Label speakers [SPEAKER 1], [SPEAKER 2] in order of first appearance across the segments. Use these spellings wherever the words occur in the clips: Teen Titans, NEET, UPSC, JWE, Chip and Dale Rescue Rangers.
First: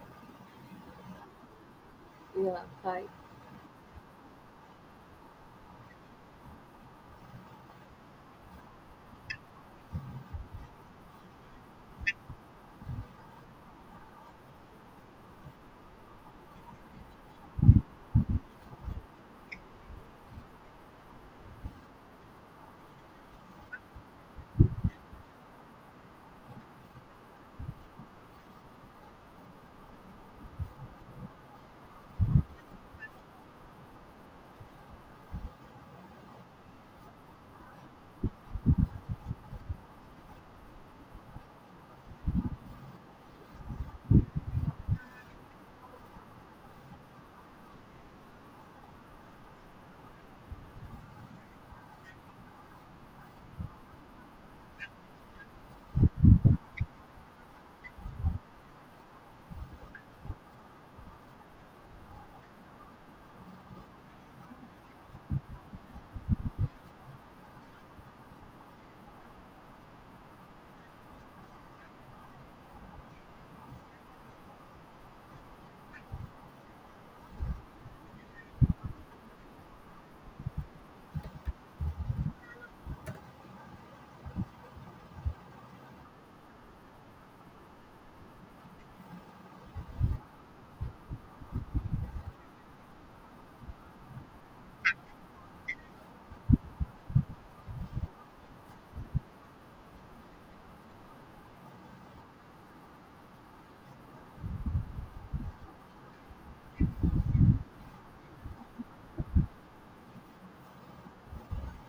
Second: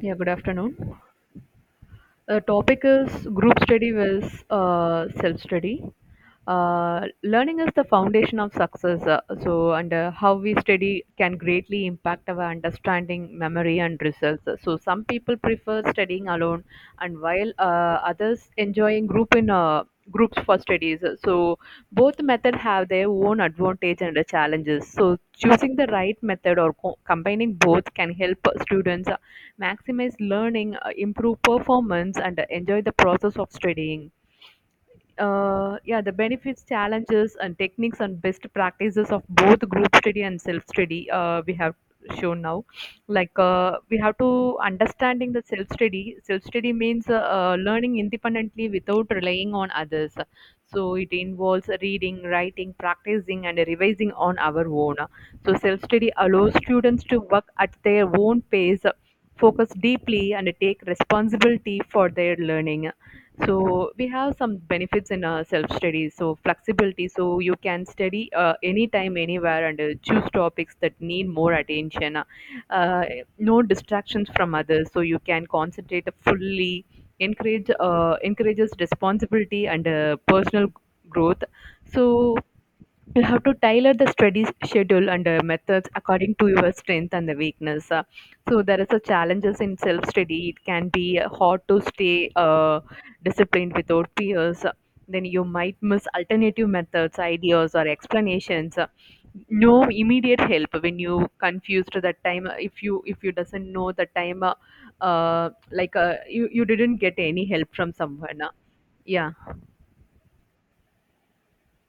[SPEAKER 1] Yeah, good afternoon. The
[SPEAKER 2] Yeah.
[SPEAKER 1] topic
[SPEAKER 2] Bye.
[SPEAKER 1] is group study versus self study. Learning is the foundation of success. So, and how we study can greatly impact our understanding, memory, and results. So, some people prefer studying alone, and while others enjoying group in groups for studies. So, both method have their own advantage and challenges. So, choosing the right method or combining both can help students maximize learning, improve performance, and enjoy the process of studying. Yeah, the benefits, challenges, and techniques and best practices of both group study and self study, we have shown now. Like we have to understanding the self study. Self study means learning independently without relying on others. So it involves reading, writing, practicing, and revising on our own. So self study allows students to work at their own pace, focus deeply, and take responsibility for their learning. So we have some benefits in self study. So flexibility, so you can study anytime anywhere and choose topics that need more attention. Uh, no distractions from others, so you can concentrate fully. Encourages responsibility and personal growth. So you'll have to tailor the study schedule and methods according to your strength and the weakness. So there is a challenges in self-study. It can be hard to stay disciplined without peers. Then you might miss alternative methods, ideas, or explanations. No immediate help when you confused that time. If you doesn't know the time, uh, like you didn't get any help from someone. Yeah.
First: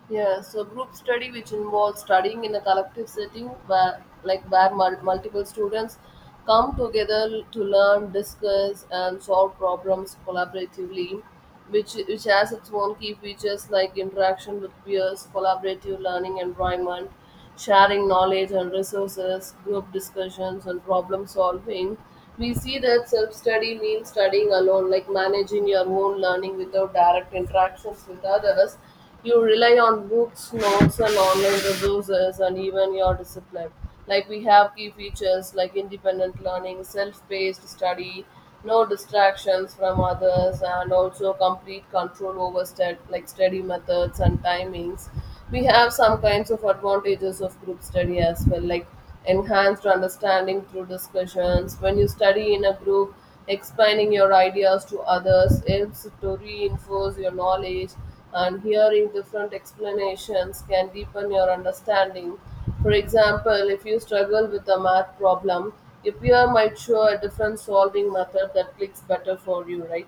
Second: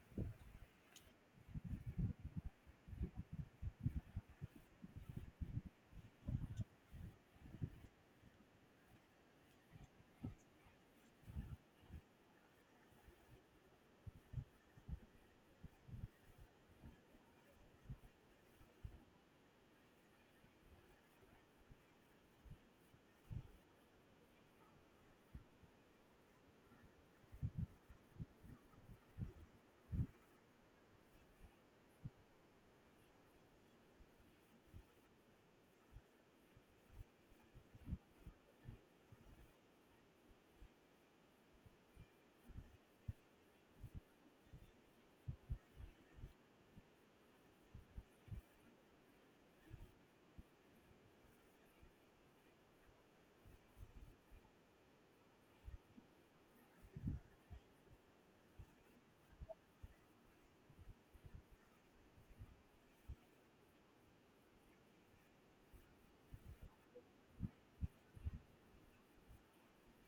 [SPEAKER 2] Yeah, so group study, which involves studying in a collective setting where, multiple students come together to learn, discuss, and solve problems collaboratively, which has its own key features like interaction with peers, collaborative learning environment, sharing knowledge and resources, group discussions, and problem solving. We see that self study means studying alone, like managing your own learning without direct interactions with others. You rely on books, notes, and online resources, and even your discipline. Like we have key features like independent learning, self-paced study, no distractions from others, and also complete control over like study methods and timings. We have some kinds of advantages of group study as well, like enhanced understanding through discussions. When you study in a group, explaining your ideas to others helps to reinforce your knowledge and hearing different explanations can deepen your understanding. For example, if you struggle with a math problem, a peer might show a different solving method that clicks better for you, right?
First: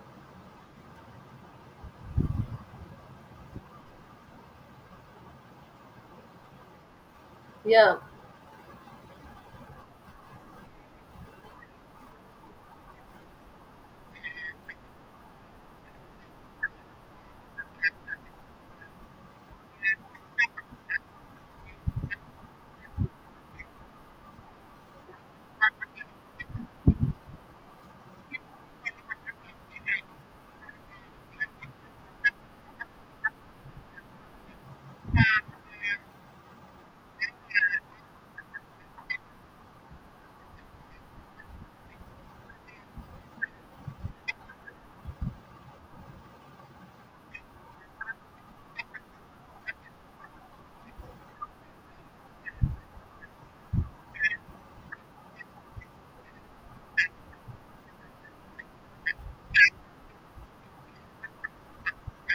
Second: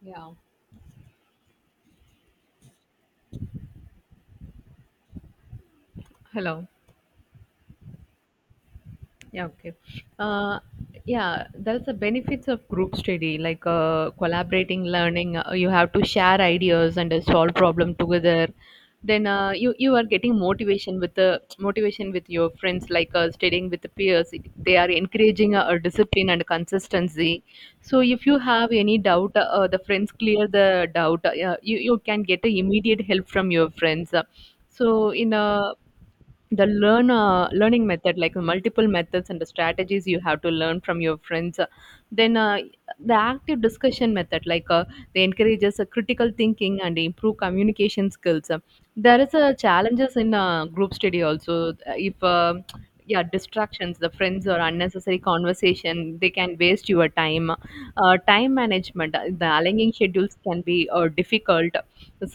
[SPEAKER 1] Yeah. Hello.
[SPEAKER 2] Yeah.
[SPEAKER 1] Yeah, okay. Uh, yeah, that's the benefits of group study, like collaborating, learning. You have to share ideas and solve problem together. Then you are getting motivation with the motivation with your friends, like studying with the peers. They are encouraging a discipline and consistency. So if you have any doubt, the friends clear the doubt. You can get a immediate help from your friends. So in a the learn learning method, like multiple methods and the strategies you have to learn from your friends, then the active discussion method, like they encourages critical thinking and improve communication skills. There is challenges in group study also. If yeah, distractions, the friends or unnecessary conversation, they can waste your time. Time management, the aligning schedules can be difficult.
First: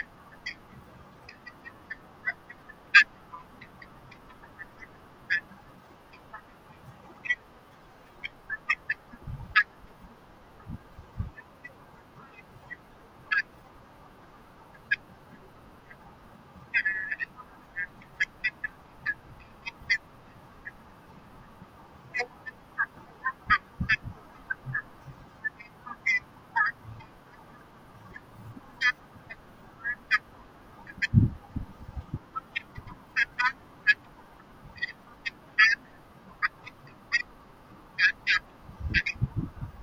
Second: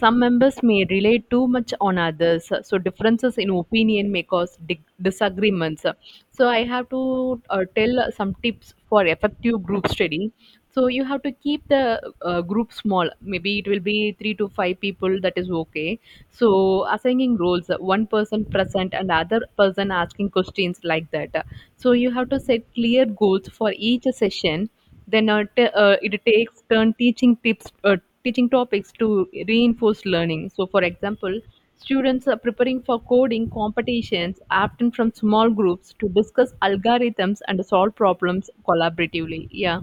[SPEAKER 1] Some members may rely too much on others, so differences in opinion may cause disagreements. So I have to tell some tips for effective group study. So you have to keep the group small. Maybe it will be three to five people. That is okay. So assigning roles, one person present and other person asking questions like that. So you have to set clear goals for each session. Then it takes turn teaching topics to reinforce learning. So for example, students are preparing for coding competitions, often from small groups, to discuss algorithms and solve problems collaboratively. Yeah.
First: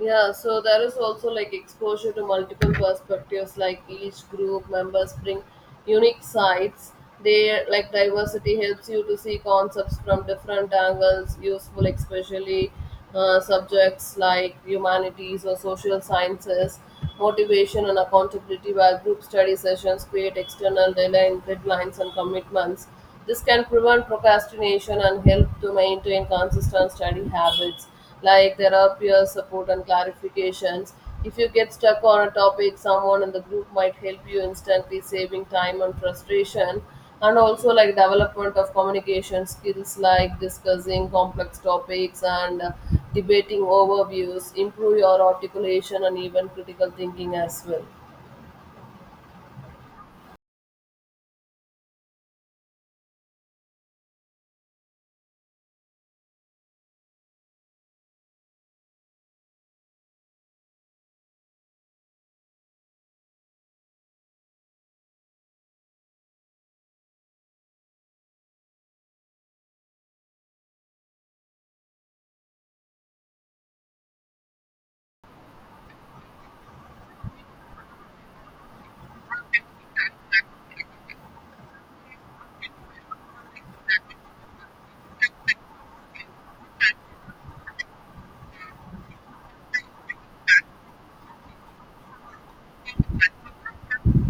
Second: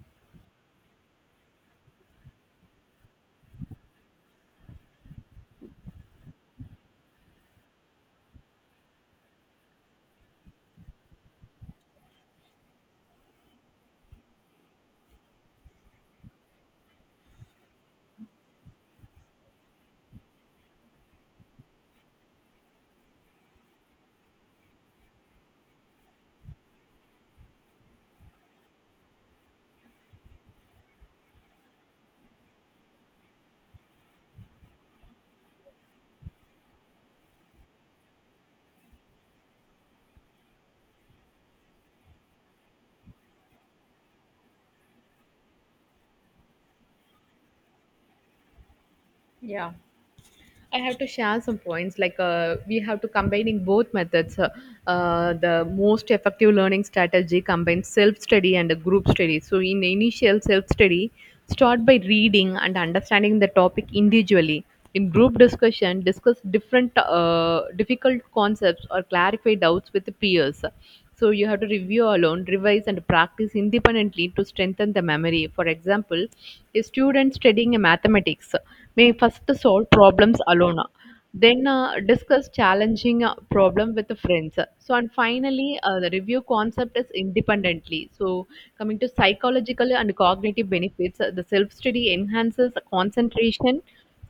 [SPEAKER 2] Yeah, so there is also like exposure to multiple perspectives, like each group members bring unique sides. They like diversity helps you to see concepts from different angles, useful especially subjects like humanities or social sciences. Motivation and accountability, while group study sessions create external deadline, deadlines and commitments. This can prevent procrastination and help to maintain consistent study habits like there are peer support and clarifications. If you get stuck on a topic, someone in the group might help you instantly, saving time and frustration. And also, like development of communication skills, like discussing complex topics and debating overviews, improve your articulation and even critical thinking as well.
[SPEAKER 1] Yeah. I have to share some points. Like we have to combining both methods. The most effective learning strategy combines self study and a group study. So in initial self study, start by reading and understanding the topic individually. In group discussion, discuss different difficult concepts or clarify doubts with the peers. So you have to review alone, revise and practice independently to strengthen the memory. For example, a student studying a mathematics may first solve problems alone, then discuss challenging problem with the friends, so and finally the review concept is independently. So coming to psychological and cognitive benefits, the self study enhances concentration,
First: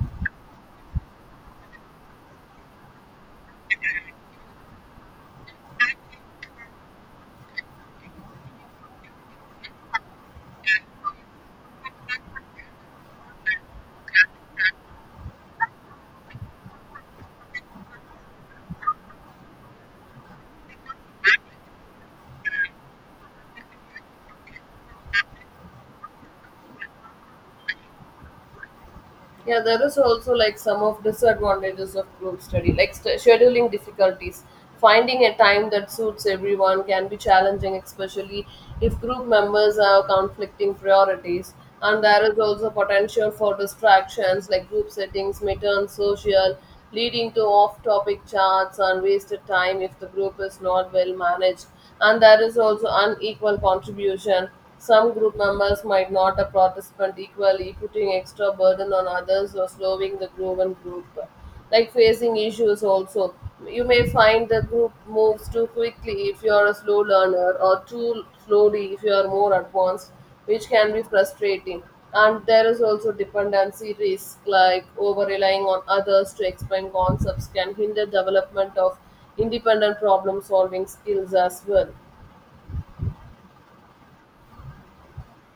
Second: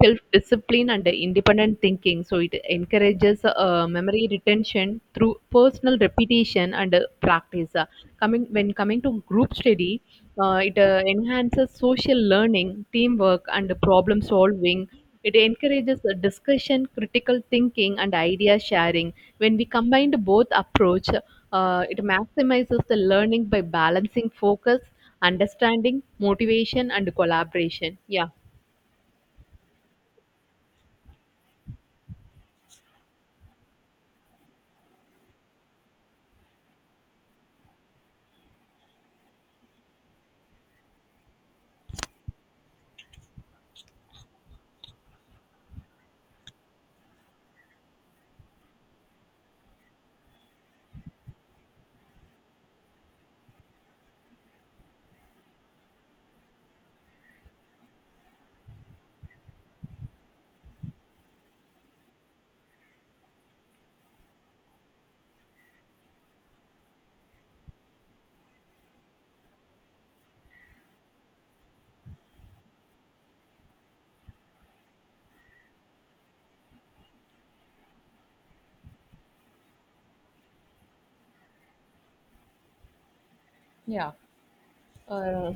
[SPEAKER 1] self discipline and the independent thinking. So it encourages memory retention through personal repetition and practice. Coming when coming to group study, it enhances social learning, teamwork, and problem solving. It encourages the discussion, critical thinking, and idea sharing. When we combine the both approach, it maximizes the learning by balancing focus, understanding, motivation, and collaboration. Yeah.
[SPEAKER 2] Yeah, there is also like some of disadvantages of group study, like scheduling difficulties. Finding a time that suits everyone can be challenging, especially if group members have conflicting priorities. And there is also potential for distractions, like group settings may turn social, leading to off topic chats and wasted time if the group is not well managed. And there is also unequal contribution. Some group members might not a participant equally, putting extra burden on others or slowing the grown group. Like facing issues also. You may find the group moves too quickly if you are a slow learner or too slowly if you are more advanced, which can be frustrating. And there is also dependency risk, like over relying on others to explain concepts can hinder development of independent problem solving skills as well.
[SPEAKER 1] Yeah. Uh,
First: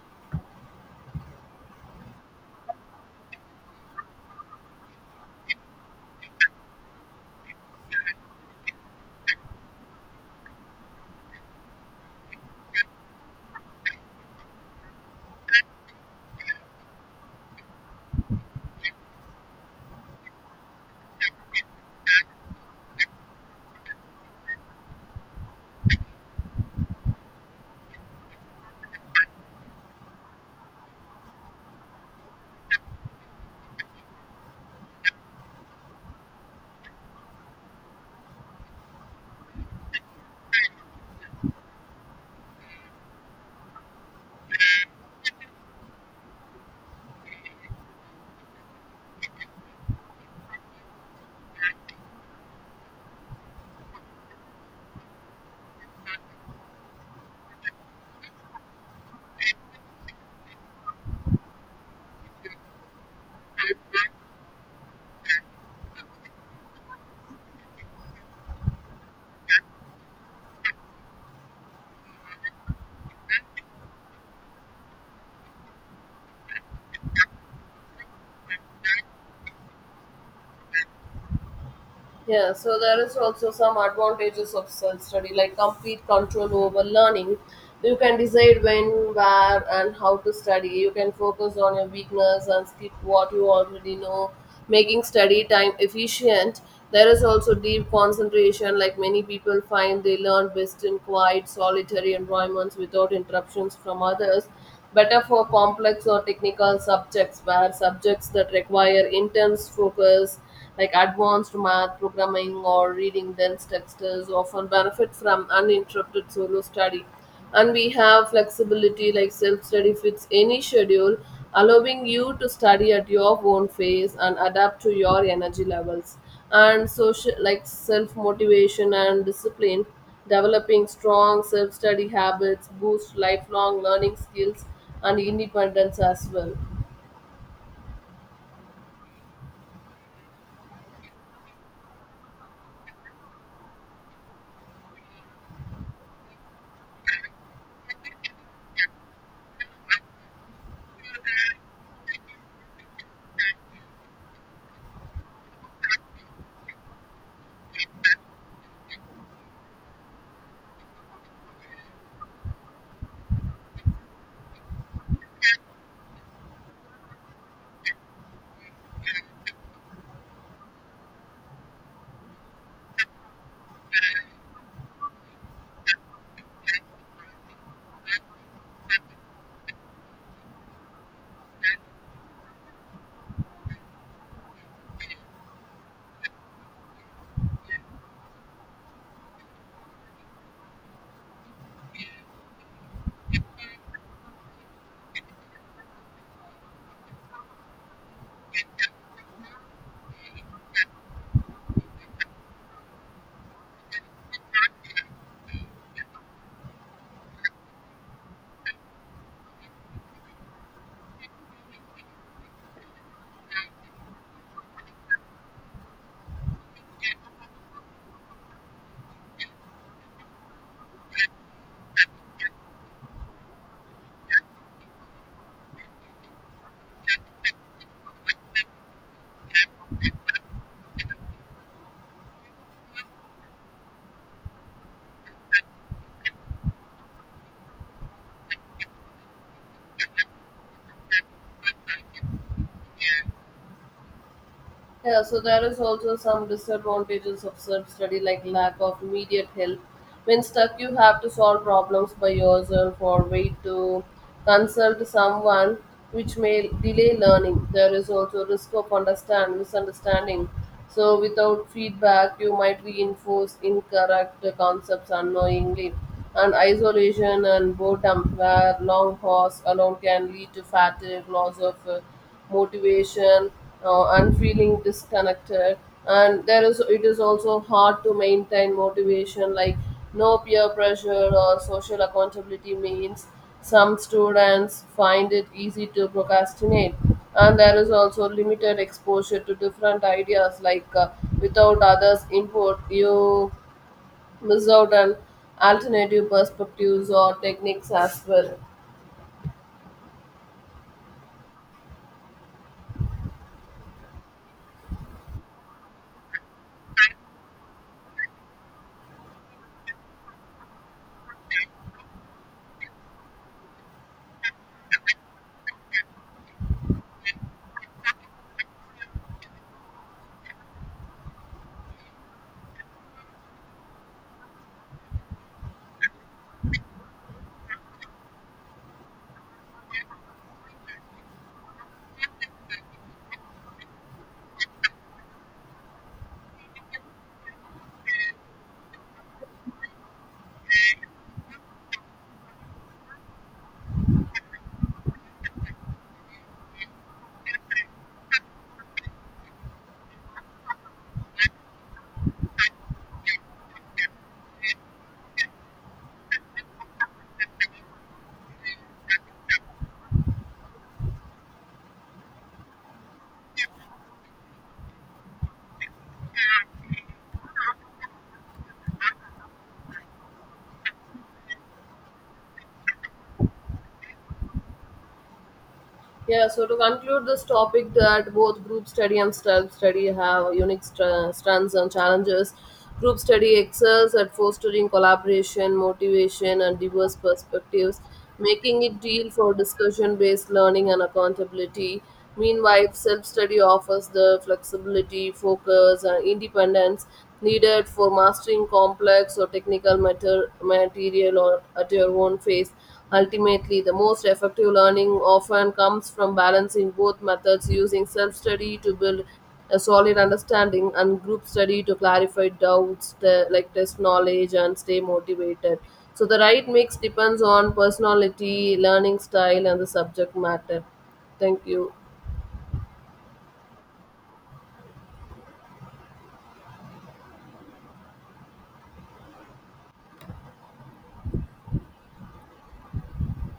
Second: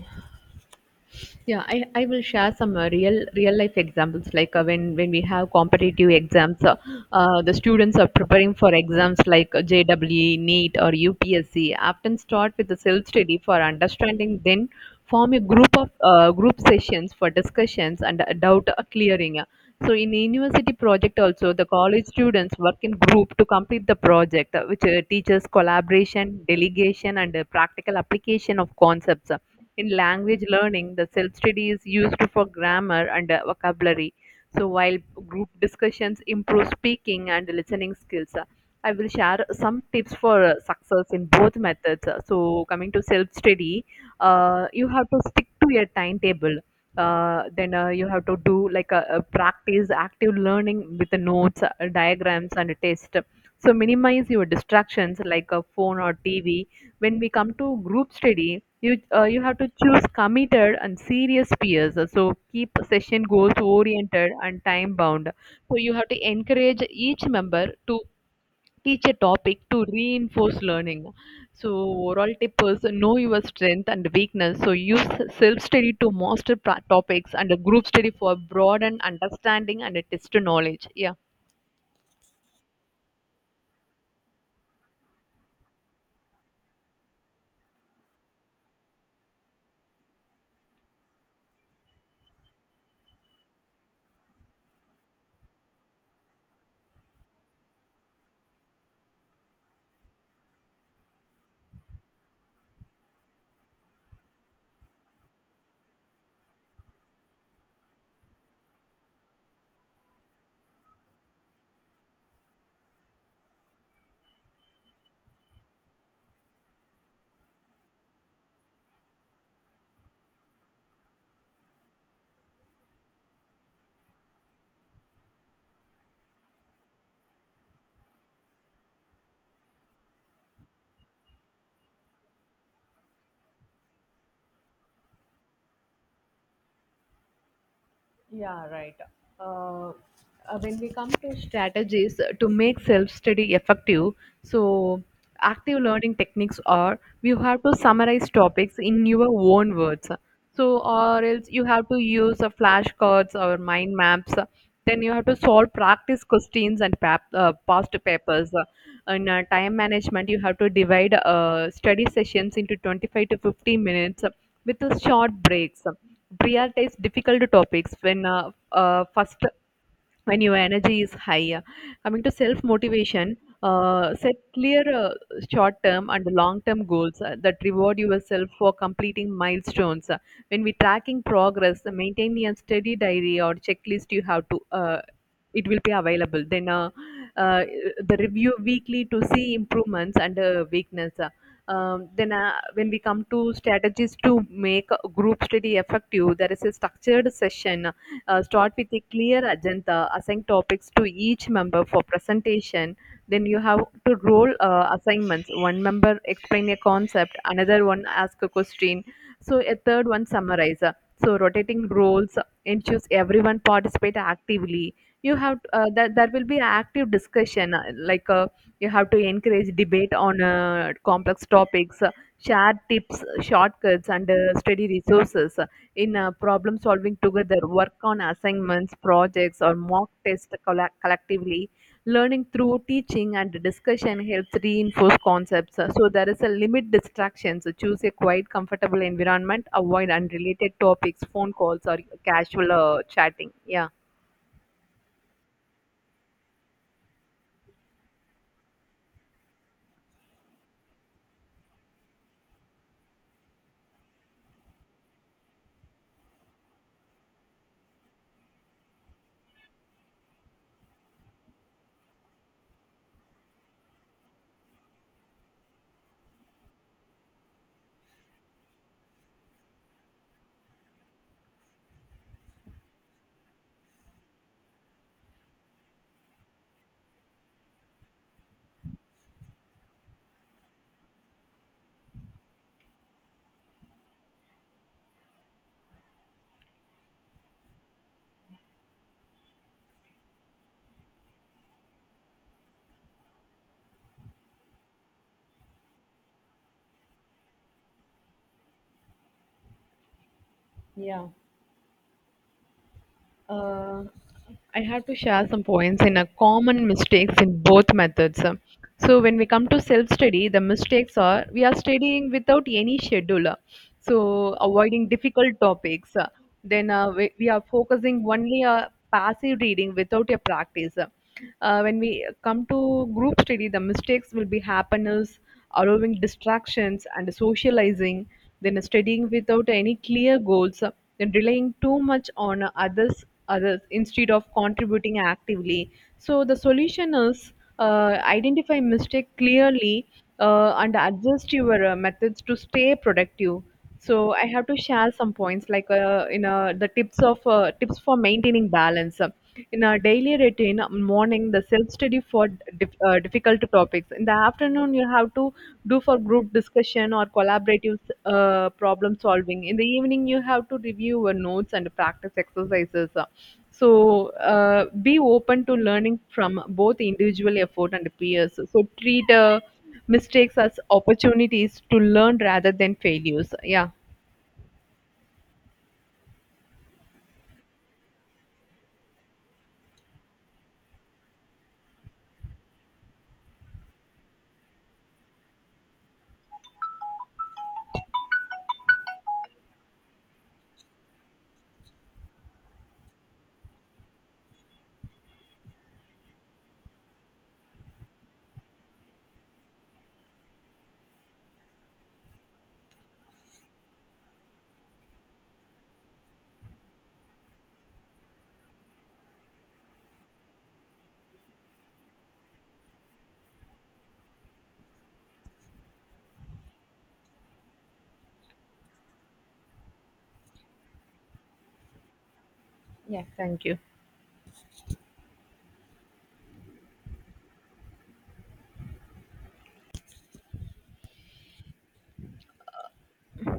[SPEAKER 1] Yeah, I will share some real life examples, like when we have competitive exams, the students are preparing for exams like JWE, NEET, or UPSC. Often start with the self study for understanding, then form a group of group sessions for discussions and doubt clearing. So in university project also, the college students work in group to complete the project, which teaches collaboration, delegation, and practical application of concepts. In language learning, the self study is used for grammar and vocabulary. So, while group discussions improve speaking and listening skills, I will share some tips for success in both methods. So, coming to self study, you have to stick to your timetable. Then you have to do like a practice active learning with the notes, diagrams, and test. So minimize your distractions like a phone or TV. When we come to group study, you have to choose committed and serious peers, so keep session goals oriented and time bound. So you have to encourage each member to teach a topic to reinforce learning. So overall tip is know your strength and weakness, so use self study to master topics and group study for broaden understanding and a test knowledge. Yeah.
[SPEAKER 2] Yeah, so there is also some advantages of self study like complete control over learning. You can decide when, where, and how to study. You can focus on your weakness and skip what you already know, making study time efficient. There is also deep concentration, like many people find they learn best in quiet, solitary environments without interruptions from others. Better for complex or technical subjects where subjects that require intense focus like advanced math programming or reading dense texts often benefit from uninterrupted solo study. And we have flexibility like self study fits any schedule, allowing you to study at your own pace and adapt to your energy levels, and social like self motivation and discipline. Developing strong self study habits boosts lifelong learning skills and independence as well.
[SPEAKER 1] Yeah, right. Uh, when we come to strategies to make self study effective, so active learning techniques are you have to summarize topics in your own words. So, or else you have to use flashcards or mind maps. Then you have to solve practice questions and past papers. In time management, you have to divide study sessions into 25 to 50 minutes with short breaks. Prioritize difficult topics when your energy is high. Coming to self motivation, set clear short term and long term goals, that reward yourself for completing milestones. When we tracking progress, maintain a steady diary or checklist. You have to it will be available. Then uh, the review weekly to see improvements and weakness. Then when we come to strategies to make a group study effective, there is a structured session. Start with a clear agenda, assign topics to each member for presentation. Then you have to roll assignments, one member explain a concept, another one ask a question, so a third one summarize. So rotating roles ensures everyone participate actively. You have that there will be active discussion, like you have to encourage debate on complex topics, share tips shortcuts and study resources. In problem solving together, work on assignments projects or mock tests collectively. Learning through teaching and discussion helps reinforce concepts. So there is a limit distractions. So choose a quiet comfortable environment, avoid unrelated topics, phone calls or casual chatting. Yeah.
[SPEAKER 2] Yeah, so there is also some disadvantages of self-study like lack of immediate help. When stuck, you have to solve problems by yourself or wait to consult someone, which may delay learning. There is also risk of understand misunderstanding. So without feedback, you might reinforce incorrect concepts unknowingly. And isolation and boredom, where long pause alone can lead to fatigue, loss of motivation, and feeling disconnected. And there is it is also hard to maintain motivation like no peer pressure or social accountability means some students find it easy to procrastinate. And there is also limited exposure to different ideas like without others input you miss out on alternative perspectives or techniques as well.
[SPEAKER 1] Yeah. Uh, I have to share some points in a common mistakes in both methods. So when we come to self-study, the mistakes are we are studying without any schedule, so avoiding difficult topics. Then we are focusing only a passive reading without a practice. When we come to group study, the mistakes will be happiness, allowing distractions and socializing, then studying without any clear goals, then relying too much on others instead of contributing actively. So the solution is identify mistake clearly, and adjust your methods to stay productive. So I have to share some points like, you know, the tips for maintaining balance. In our daily routine, morning the self study for difficult topics. In the afternoon you have to do for group discussion or collaborative problem solving. In the evening you have to review your notes and practice exercises. So uh, be open to learning from both individual effort and peers, so treat mistakes as opportunities to learn rather than failures. Yeah.
[SPEAKER 2] Yeah, so to conclude this topic, that both group study and self study have unique strengths and challenges. Group study excels at fostering collaboration, motivation, and diverse perspectives, making it deal for discussion based learning and accountability. Meanwhile, self study offers the flexibility, focus, and independence needed for mastering complex or technical material or at your own pace. Ultimately, the most effective learning often comes from balancing both methods, using self study to build a solid understanding and group study to clarify doubts, like test knowledge, and stay motivated. So, the right mix depends on personality, learning style, and the subject matter. Thank you.
[SPEAKER 1] Yeah. Thank you.